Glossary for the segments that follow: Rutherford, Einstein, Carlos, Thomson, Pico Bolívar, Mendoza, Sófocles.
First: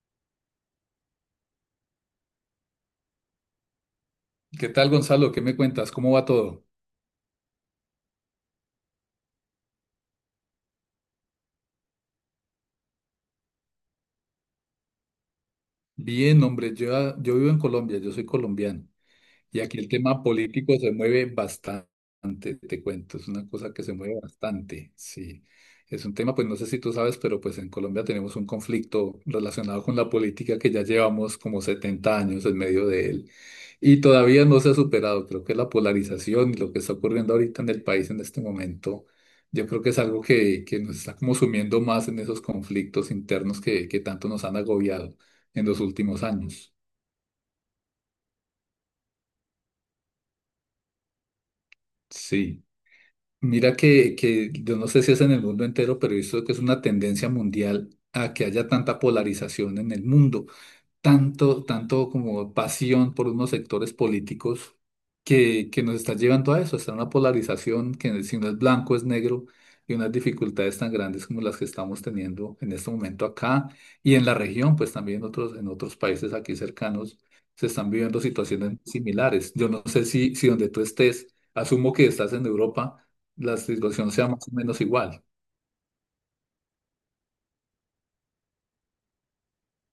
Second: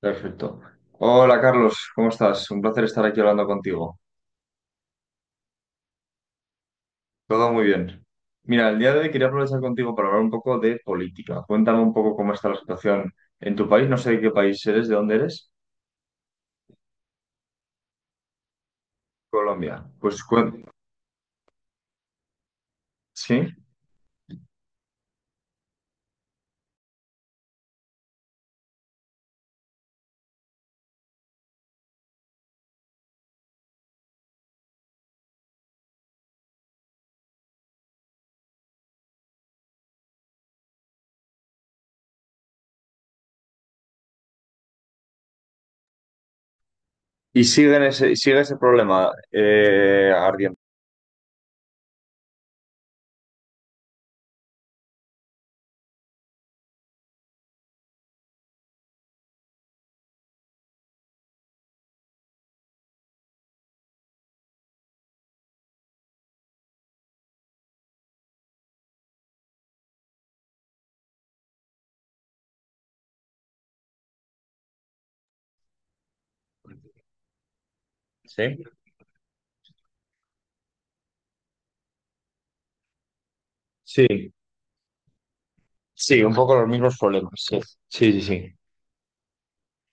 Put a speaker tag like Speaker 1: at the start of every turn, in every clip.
Speaker 1: Perfecto. Hola Carlos, ¿cómo estás? Un placer estar aquí hablando contigo.
Speaker 2: ¿Qué tal, Gonzalo? ¿Qué me cuentas? ¿Cómo va todo?
Speaker 1: Todo muy bien. Mira, el día de hoy quería aprovechar contigo para hablar un poco de política. Cuéntame un poco cómo está la situación en tu país. No sé de qué país eres, de dónde eres.
Speaker 2: Bien, hombre, yo vivo en Colombia, yo soy colombiano. Y aquí
Speaker 1: Colombia.
Speaker 2: el
Speaker 1: Pues
Speaker 2: tema político se mueve bastante, te cuento, es una
Speaker 1: sí.
Speaker 2: cosa que se mueve bastante, sí. Es un tema, pues no sé si tú sabes, pero pues en Colombia tenemos un conflicto relacionado con la política que ya llevamos como 70 años en medio de él y todavía no se ha superado. Creo que la polarización y lo que está ocurriendo ahorita en el país en este momento, yo creo que es algo que nos está como sumiendo más en esos conflictos internos que tanto nos han agobiado en los últimos años.
Speaker 1: Y sigue ese problema ardiente.
Speaker 2: Sí. Mira que yo no sé si es en el mundo entero, pero he visto que es una tendencia mundial a que haya tanta polarización en el mundo tanto como pasión por unos sectores políticos que nos está llevando a eso, está una polarización que si no es blanco es negro y unas dificultades tan grandes como las que estamos teniendo en este momento acá y en la región, pues también otros, en otros países aquí cercanos se están viviendo
Speaker 1: Sí.
Speaker 2: situaciones similares. Yo no sé si, si donde tú estés, asumo que estás en Europa, la situación sea
Speaker 1: Sí,
Speaker 2: más o menos igual.
Speaker 1: sí, un poco los mismos problemas. Sí, sí, sí, sí.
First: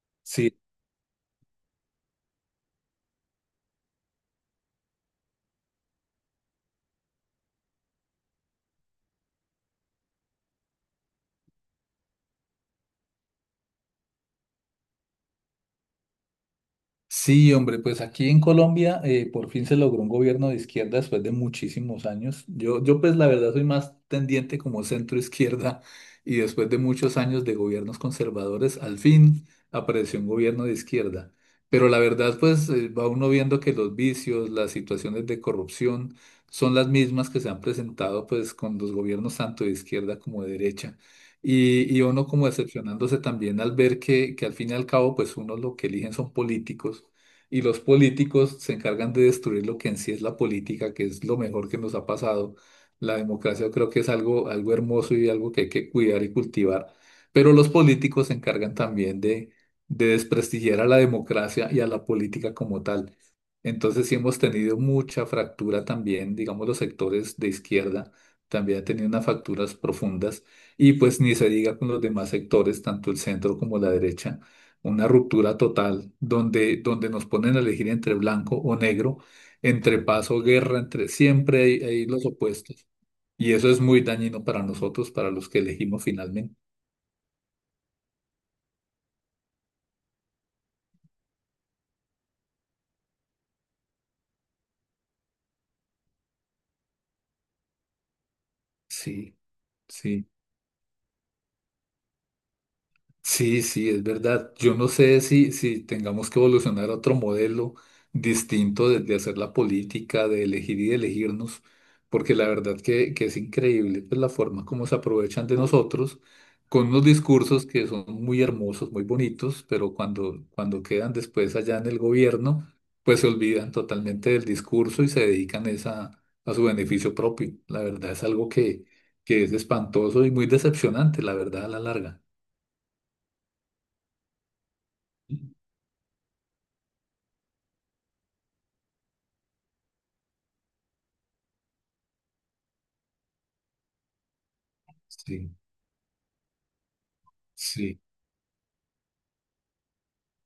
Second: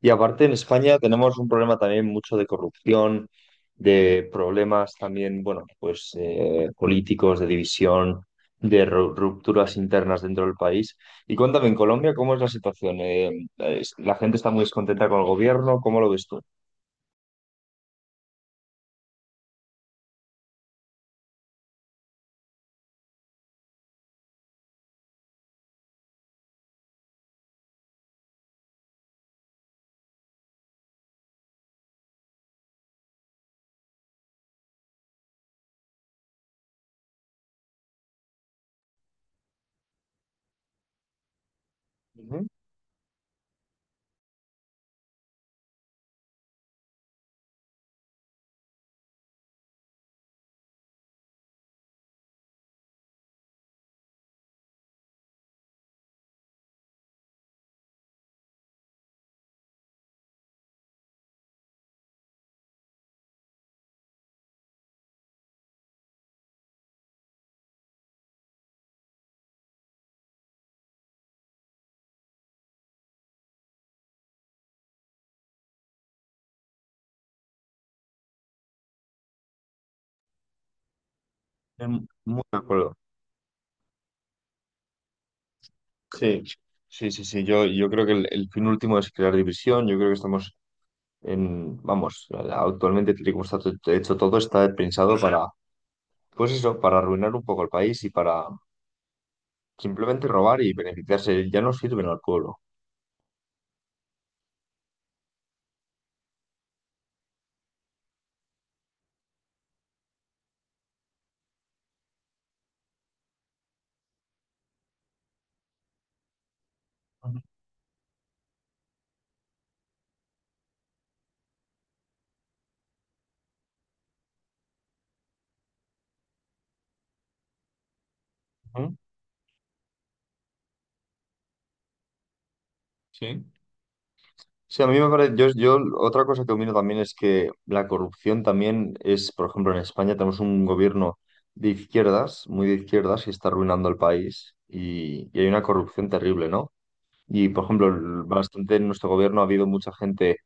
Speaker 1: Y aparte en
Speaker 2: Sí.
Speaker 1: España tenemos un problema también mucho de corrupción, de problemas también, bueno, pues políticos, de división, de rupturas internas dentro del país. Y cuéntame, en Colombia, ¿cómo es la situación? Es- la gente está muy descontenta con el gobierno, ¿cómo lo ves tú?
Speaker 2: Sí, hombre, pues aquí en Colombia por fin se logró un gobierno de izquierda después de muchísimos años. Yo pues la verdad soy más tendiente como centro izquierda y después de muchos años de gobiernos conservadores, al fin apareció un gobierno de izquierda. Pero la verdad pues va uno viendo que los vicios, las situaciones de corrupción son las mismas que se han presentado pues con los gobiernos tanto de izquierda como de derecha. Y uno
Speaker 1: Ujú.
Speaker 2: como decepcionándose también al ver que al fin y al cabo, pues uno lo que eligen son políticos y los políticos se encargan de destruir lo que en sí es la política, que es lo mejor que nos ha pasado. La democracia yo creo que es algo, algo hermoso y algo que hay que cuidar y cultivar, pero los políticos se encargan también de desprestigiar a la democracia y a la política como tal. Entonces sí hemos tenido mucha fractura también, digamos, los sectores de izquierda también han tenido unas fracturas profundas y pues ni se diga con los demás sectores, tanto el centro como la derecha, una ruptura total donde nos ponen a elegir entre blanco o negro, entre paz o guerra, entre siempre hay, hay los
Speaker 1: Muy de
Speaker 2: opuestos.
Speaker 1: acuerdo.
Speaker 2: Y eso es muy dañino para nosotros, para los que elegimos
Speaker 1: Sí,
Speaker 2: finalmente.
Speaker 1: sí, sí, sí. Yo creo que el fin último es crear división. Yo creo que estamos en, vamos, actualmente, tal y como está hecho todo, está pensado para. Pues eso, para arruinar un poco el país y para
Speaker 2: Sí,
Speaker 1: simplemente
Speaker 2: sí.
Speaker 1: robar y beneficiarse, ya no sirven al pueblo.
Speaker 2: Sí, sí, es verdad. Yo no sé si, si tengamos que evolucionar a otro modelo distinto de hacer la política, de elegir y de elegirnos, porque la verdad que es increíble pues, la forma como se aprovechan de nosotros con unos discursos que son muy hermosos, muy bonitos, pero cuando quedan después allá en el gobierno, pues se olvidan totalmente del discurso y se dedican es a su beneficio propio. La verdad es algo
Speaker 1: Ujú.
Speaker 2: que es espantoso y muy decepcionante, la verdad, a la larga.
Speaker 1: Sí. Sí, a mí me parece, yo otra cosa que opino también es que la corrupción también es, por ejemplo, en España tenemos un gobierno de izquierdas, muy de izquierdas, que está arruinando el país y hay
Speaker 2: Sí,
Speaker 1: una corrupción terrible, ¿no? Y, por ejemplo,
Speaker 2: sí.
Speaker 1: bastante en nuestro gobierno ha habido mucha gente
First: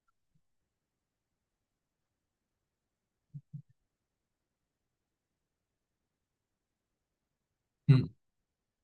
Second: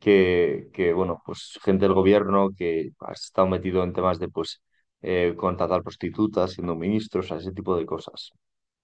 Speaker 1: que bueno, pues gente del gobierno que ha estado metido en temas de, pues, contratar prostitutas, siendo ministros, ese tipo de
Speaker 2: Mm,
Speaker 1: cosas.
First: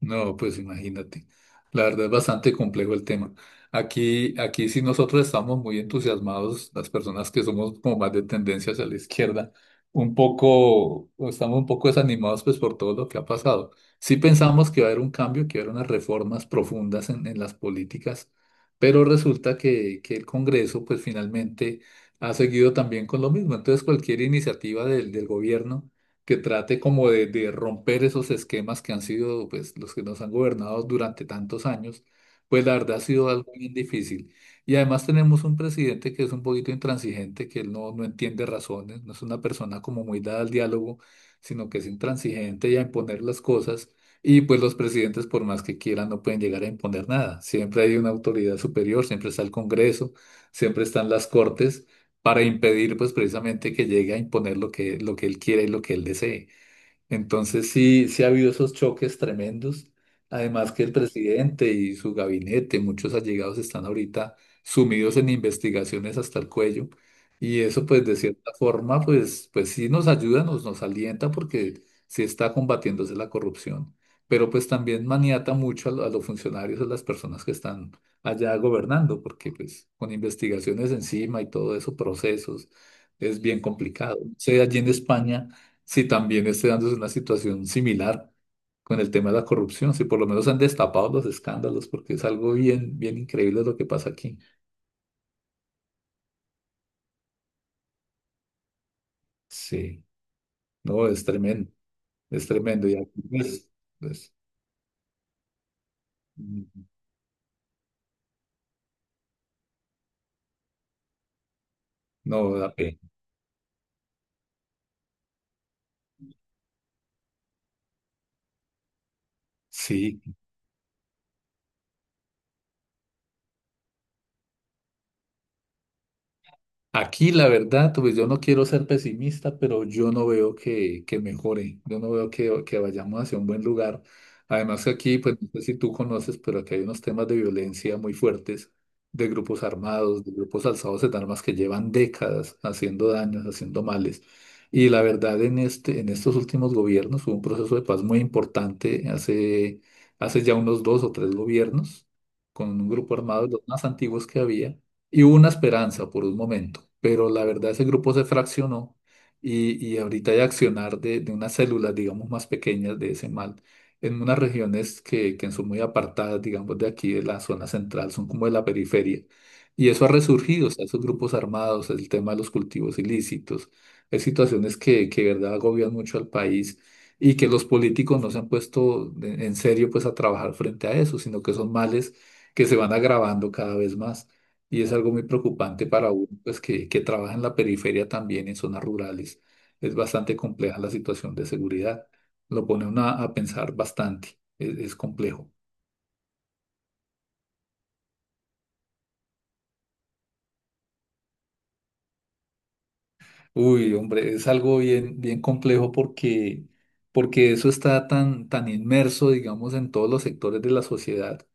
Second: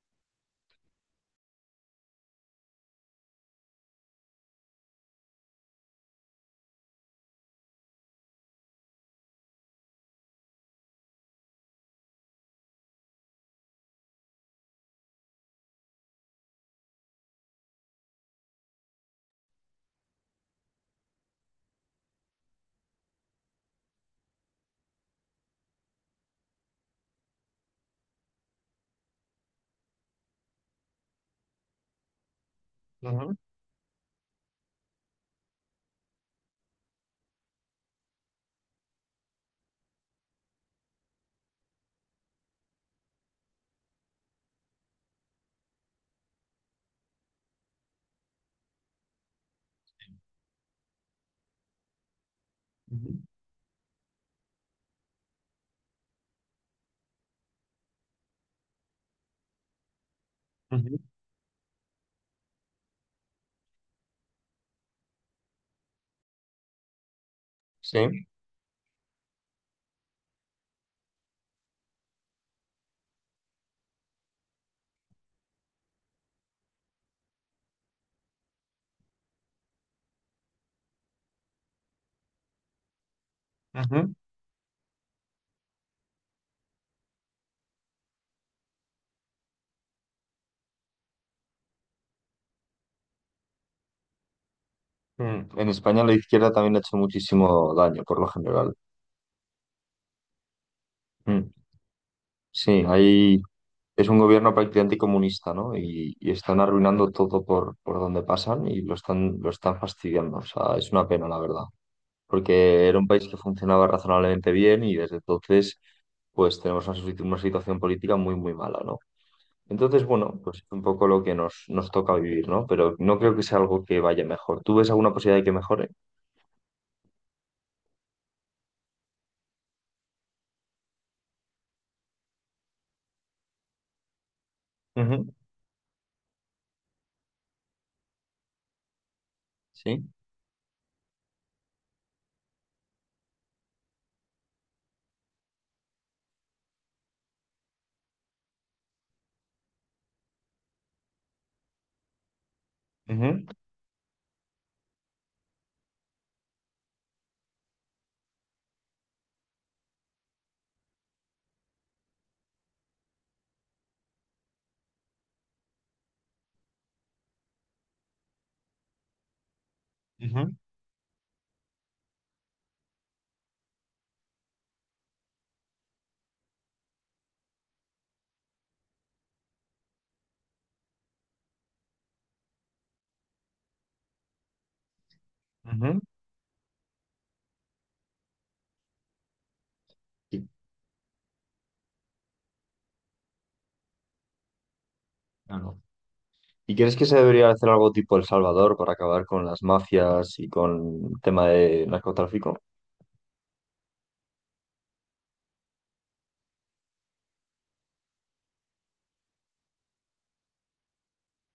Speaker 2: No, pues imagínate. La verdad es bastante complejo el tema. Aquí sí nosotros estamos muy entusiasmados, las personas que somos como más de tendencia hacia la izquierda, un poco, o estamos un poco desanimados pues por todo lo que ha pasado. Sí pensamos que va a haber un cambio, que va a haber unas reformas profundas en las políticas, pero resulta que el Congreso pues finalmente ha seguido también con lo mismo. Entonces cualquier iniciativa del, del gobierno que trate como de romper esos esquemas que han sido pues, los que nos han gobernado durante tantos años, pues la verdad ha sido
Speaker 1: Ujú,
Speaker 2: algo bien difícil. Y además tenemos un presidente que es un poquito intransigente, que él no, no entiende razones, no es una persona como muy dada al diálogo, sino que es intransigente y a imponer las cosas. Y pues los presidentes, por más que quieran, no pueden llegar a imponer nada. Siempre hay una autoridad superior, siempre está el Congreso, siempre están las Cortes para impedir pues precisamente que llegue a imponer lo que él quiera y lo que él desee. Entonces sí, sí ha habido esos choques tremendos. Además que el
Speaker 1: ujú.
Speaker 2: presidente y su gabinete, muchos allegados están ahorita sumidos en investigaciones hasta el cuello. Y eso pues de
Speaker 1: Sí.
Speaker 2: cierta forma pues, pues sí nos ayuda, nos, nos alienta porque sí está combatiéndose la corrupción. Pero pues también maniata mucho a, lo- a los funcionarios, a las personas que están allá gobernando, porque pues con investigaciones encima y todo eso, procesos, es bien
Speaker 1: Ujú, ujú.
Speaker 2: complicado. O sea, allí en España si también esté dándose una situación similar con el tema de la corrupción, si por lo menos han destapado los escándalos, porque es algo bien, bien increíble lo que pasa aquí.
Speaker 1: Mm. En España la izquierda también ha hecho muchísimo daño, por lo general.
Speaker 2: Sí, no, es
Speaker 1: Mm.
Speaker 2: tremendo, es
Speaker 1: Sí,
Speaker 2: tremendo. Y aquí,
Speaker 1: ahí
Speaker 2: pues,
Speaker 1: es un
Speaker 2: pues,
Speaker 1: gobierno prácticamente comunista, ¿no? Y están
Speaker 2: mm,
Speaker 1: arruinando todo por donde pasan y lo están fastidiando. O sea, es una pena, la verdad.
Speaker 2: no da
Speaker 1: Porque
Speaker 2: pena.
Speaker 1: era un país que funcionaba razonablemente bien y desde entonces pues tenemos una situación política muy, muy mala, ¿no? Entonces,
Speaker 2: Sí.
Speaker 1: bueno, pues es un poco lo que nos toca vivir, ¿no? Pero no creo que sea algo que vaya mejor. ¿Tú ves alguna posibilidad de que mejore?
Speaker 2: Aquí, la verdad, pues yo no quiero ser pesimista, pero yo no veo que mejore, yo no veo que vayamos hacia un buen lugar. Además que aquí,
Speaker 1: Ujú.
Speaker 2: pues no sé si tú conoces, pero aquí hay unos temas de violencia muy fuertes, de grupos
Speaker 1: Sí.
Speaker 2: armados, de grupos alzados en armas que llevan décadas haciendo daños, haciendo males. Y la verdad, en este, en estos últimos gobiernos hubo un proceso de paz muy importante hace, hace ya unos dos o tres gobiernos, con un grupo
Speaker 1: Ujú,
Speaker 2: armado, los más antiguos que había y hubo una esperanza por un momento, pero la verdad ese grupo se fraccionó y ahorita hay accionar de unas células, digamos, más pequeñas de ese mal en unas regiones que son muy apartadas, digamos, de aquí, de la zona central, son como de la periferia. Y eso ha
Speaker 1: ujú,
Speaker 2: resurgido, o sea, esos grupos armados, el tema de los cultivos ilícitos, es situaciones que de verdad agobian mucho al país y que los políticos no se han puesto en serio, pues, a trabajar frente a eso, sino que son males que se van agravando cada vez más y es algo muy preocupante
Speaker 1: ujú.
Speaker 2: para uno, pues que trabaja en la periferia también, en zonas rurales. Es bastante
Speaker 1: ¿Y,
Speaker 2: compleja la situación de seguridad. Lo pone uno a pensar bastante, es complejo.
Speaker 1: claro, y crees que se debería hacer algo tipo El Salvador para acabar con las mafias y con el tema de narcotráfico?
Speaker 2: Uy, hombre, es algo bien, bien complejo porque, porque eso está tan, tan inmerso, digamos, en todos los sectores de la sociedad.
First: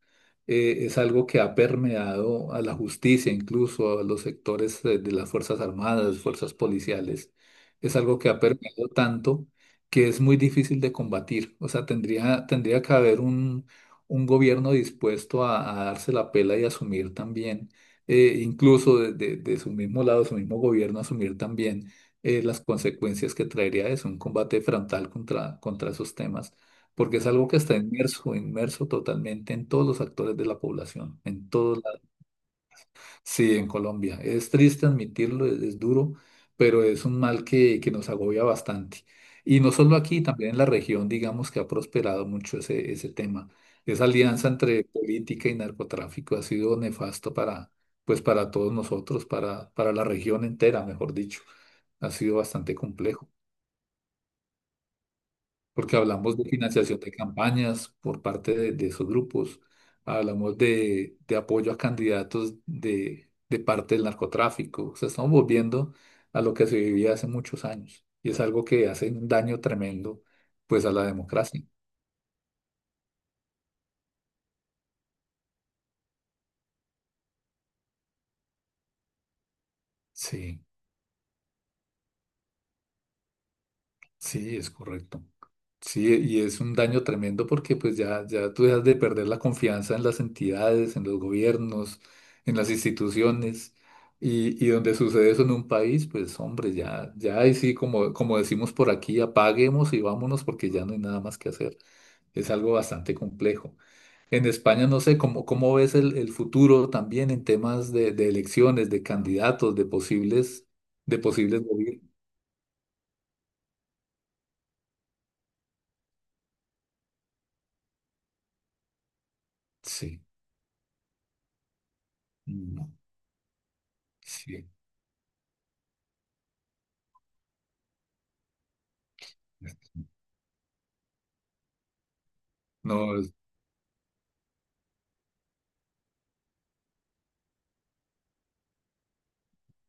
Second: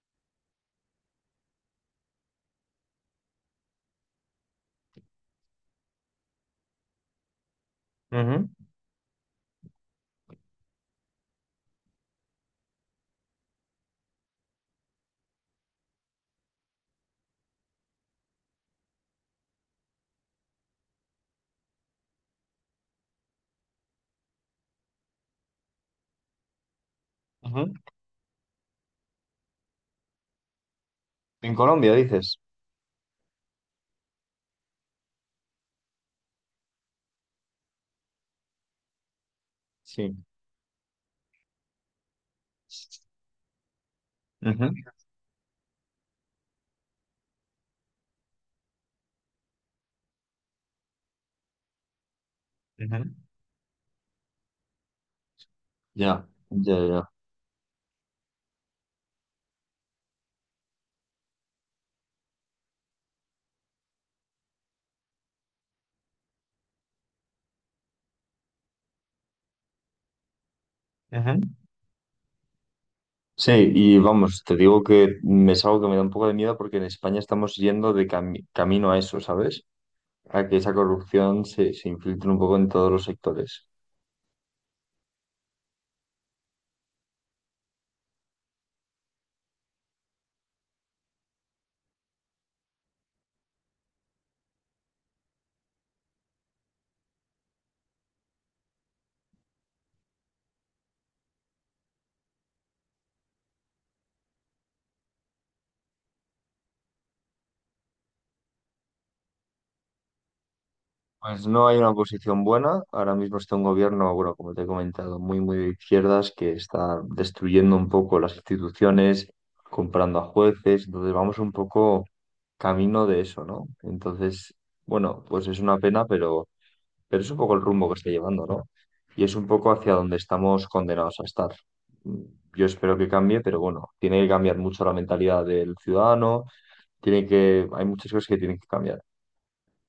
Speaker 2: Es algo que ha permeado a la justicia, incluso a los sectores de las Fuerzas Armadas, Fuerzas Policiales. Es algo que ha
Speaker 1: Ujú,
Speaker 2: permeado tanto que es muy difícil de combatir. O sea, tendría, tendría que haber un gobierno dispuesto a darse la pela y asumir también incluso de su mismo lado, su mismo gobierno, asumir también las consecuencias que traería eso, un combate frontal contra, contra esos temas, porque es algo que
Speaker 1: ujú.
Speaker 2: está inmerso, inmerso totalmente en todos los actores de la población, en
Speaker 1: En
Speaker 2: todos
Speaker 1: Colombia,
Speaker 2: lados.
Speaker 1: dices.
Speaker 2: Sí, en Colombia. Es triste admitirlo, es duro, pero es un mal que nos agobia bastante. Y no solo aquí,
Speaker 1: Sí.
Speaker 2: también en la región, digamos que ha prosperado mucho ese, ese tema. Esa alianza
Speaker 1: Ujú,
Speaker 2: entre política y narcotráfico ha sido nefasto para, pues para todos nosotros, para la región entera, mejor dicho. Ha sido bastante
Speaker 1: ujú.
Speaker 2: complejo. Porque
Speaker 1: Ya,
Speaker 2: hablamos de
Speaker 1: ya,
Speaker 2: financiación
Speaker 1: ya.
Speaker 2: de campañas por parte de esos grupos, hablamos de apoyo a candidatos de parte del narcotráfico, o sea, estamos volviendo a lo que se vivía hace muchos años y es algo que hace un daño tremendo pues a la
Speaker 1: Ujú.
Speaker 2: democracia.
Speaker 1: Sí, y vamos, te digo que me es algo que me da un poco de miedo porque en España estamos yendo de camino a eso, ¿sabes? A que
Speaker 2: Sí,
Speaker 1: esa corrupción se infiltre un poco en todos los sectores.
Speaker 2: sí, es correcto. Sí, y es un daño tremendo porque pues ya tú dejas de perder la confianza en las entidades, en los gobiernos, en las instituciones. Y donde sucede eso en un país, pues hombre, ya ahí sí, como, como decimos por aquí, apaguemos y vámonos porque ya no hay nada más que hacer. Es algo bastante complejo. En España, no sé, ¿cómo, cómo ves el futuro también en temas de elecciones, de candidatos, de
Speaker 1: Pues
Speaker 2: posibles
Speaker 1: no hay una
Speaker 2: gobiernos?
Speaker 1: oposición buena. Ahora mismo está un gobierno, bueno, como te he comentado, muy, muy de izquierdas que está destruyendo un poco las instituciones, comprando
Speaker 2: Sí,
Speaker 1: a jueces. Entonces vamos un poco
Speaker 2: no,
Speaker 1: camino de eso, ¿no? Entonces,
Speaker 2: sí.
Speaker 1: bueno, pues es una pena, pero... Pero es un poco el rumbo que está llevando, ¿no? Y es un poco hacia donde estamos condenados a estar. Mm, Yo espero que
Speaker 2: No,
Speaker 1: cambie, pero bueno, tiene que cambiar mucho la mentalidad del ciudadano, hay muchas cosas que tienen que cambiar.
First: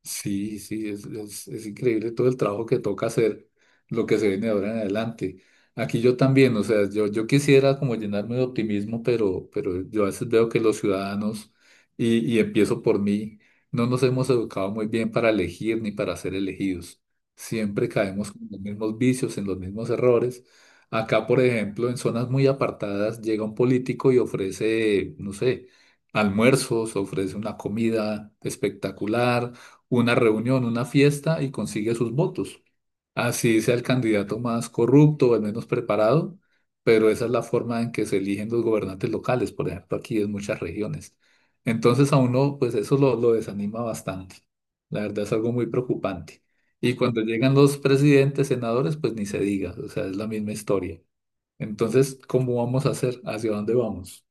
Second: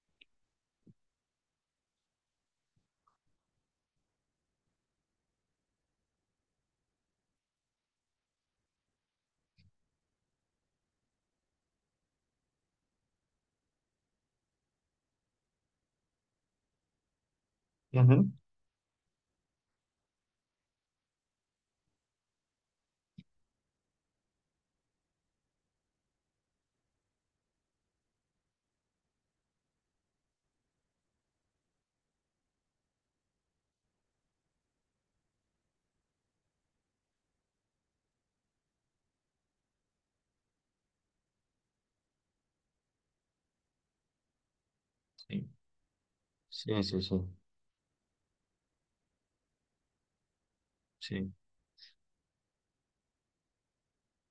Speaker 2: sí, sí, es increíble todo el trabajo que toca hacer, lo que se viene de ahora en adelante. Aquí yo también, o sea, yo quisiera como llenarme de optimismo, pero yo a veces veo que los ciudadanos, y empiezo por mí, no nos hemos educado muy bien para elegir ni para ser elegidos. Siempre
Speaker 1: Ujú.
Speaker 2: caemos en los mismos vicios, en los mismos errores. Acá, por ejemplo, en zonas muy apartadas, llega un político y ofrece, no sé, almuerzos, ofrece una comida espectacular una reunión, una fiesta y consigue sus votos. Así sea el candidato más corrupto o el menos preparado, pero esa es la forma en que se eligen los gobernantes locales, por ejemplo, aquí en muchas regiones. Entonces a uno, pues eso lo desanima bastante. La verdad es
Speaker 1: Sí,
Speaker 2: algo muy preocupante.
Speaker 1: sí,
Speaker 2: Y
Speaker 1: sí, sí,
Speaker 2: cuando llegan los presidentes, senadores, pues ni se diga, o sea, es la misma historia.
Speaker 1: sí.
Speaker 2: Entonces, ¿cómo vamos a hacer? ¿Hacia dónde vamos?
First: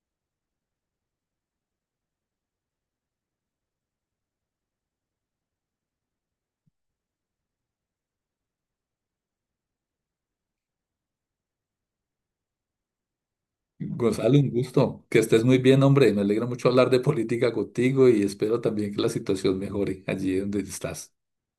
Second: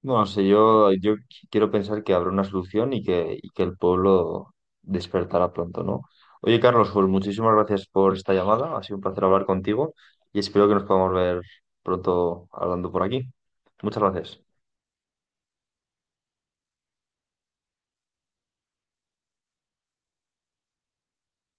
Speaker 1: No sé, yo quiero pensar que habrá una solución y que el pueblo despertará pronto, ¿no? Oye, Carlos, pues muchísimas gracias por esta llamada. Ha sido un placer hablar contigo y espero que nos podamos ver pronto hablando por aquí. Muchas
Speaker 2: Gonzalo,
Speaker 1: gracias.
Speaker 2: un gusto. Que estés muy bien, hombre. Me alegra mucho hablar de política contigo y espero también que la situación mejore allí donde estás.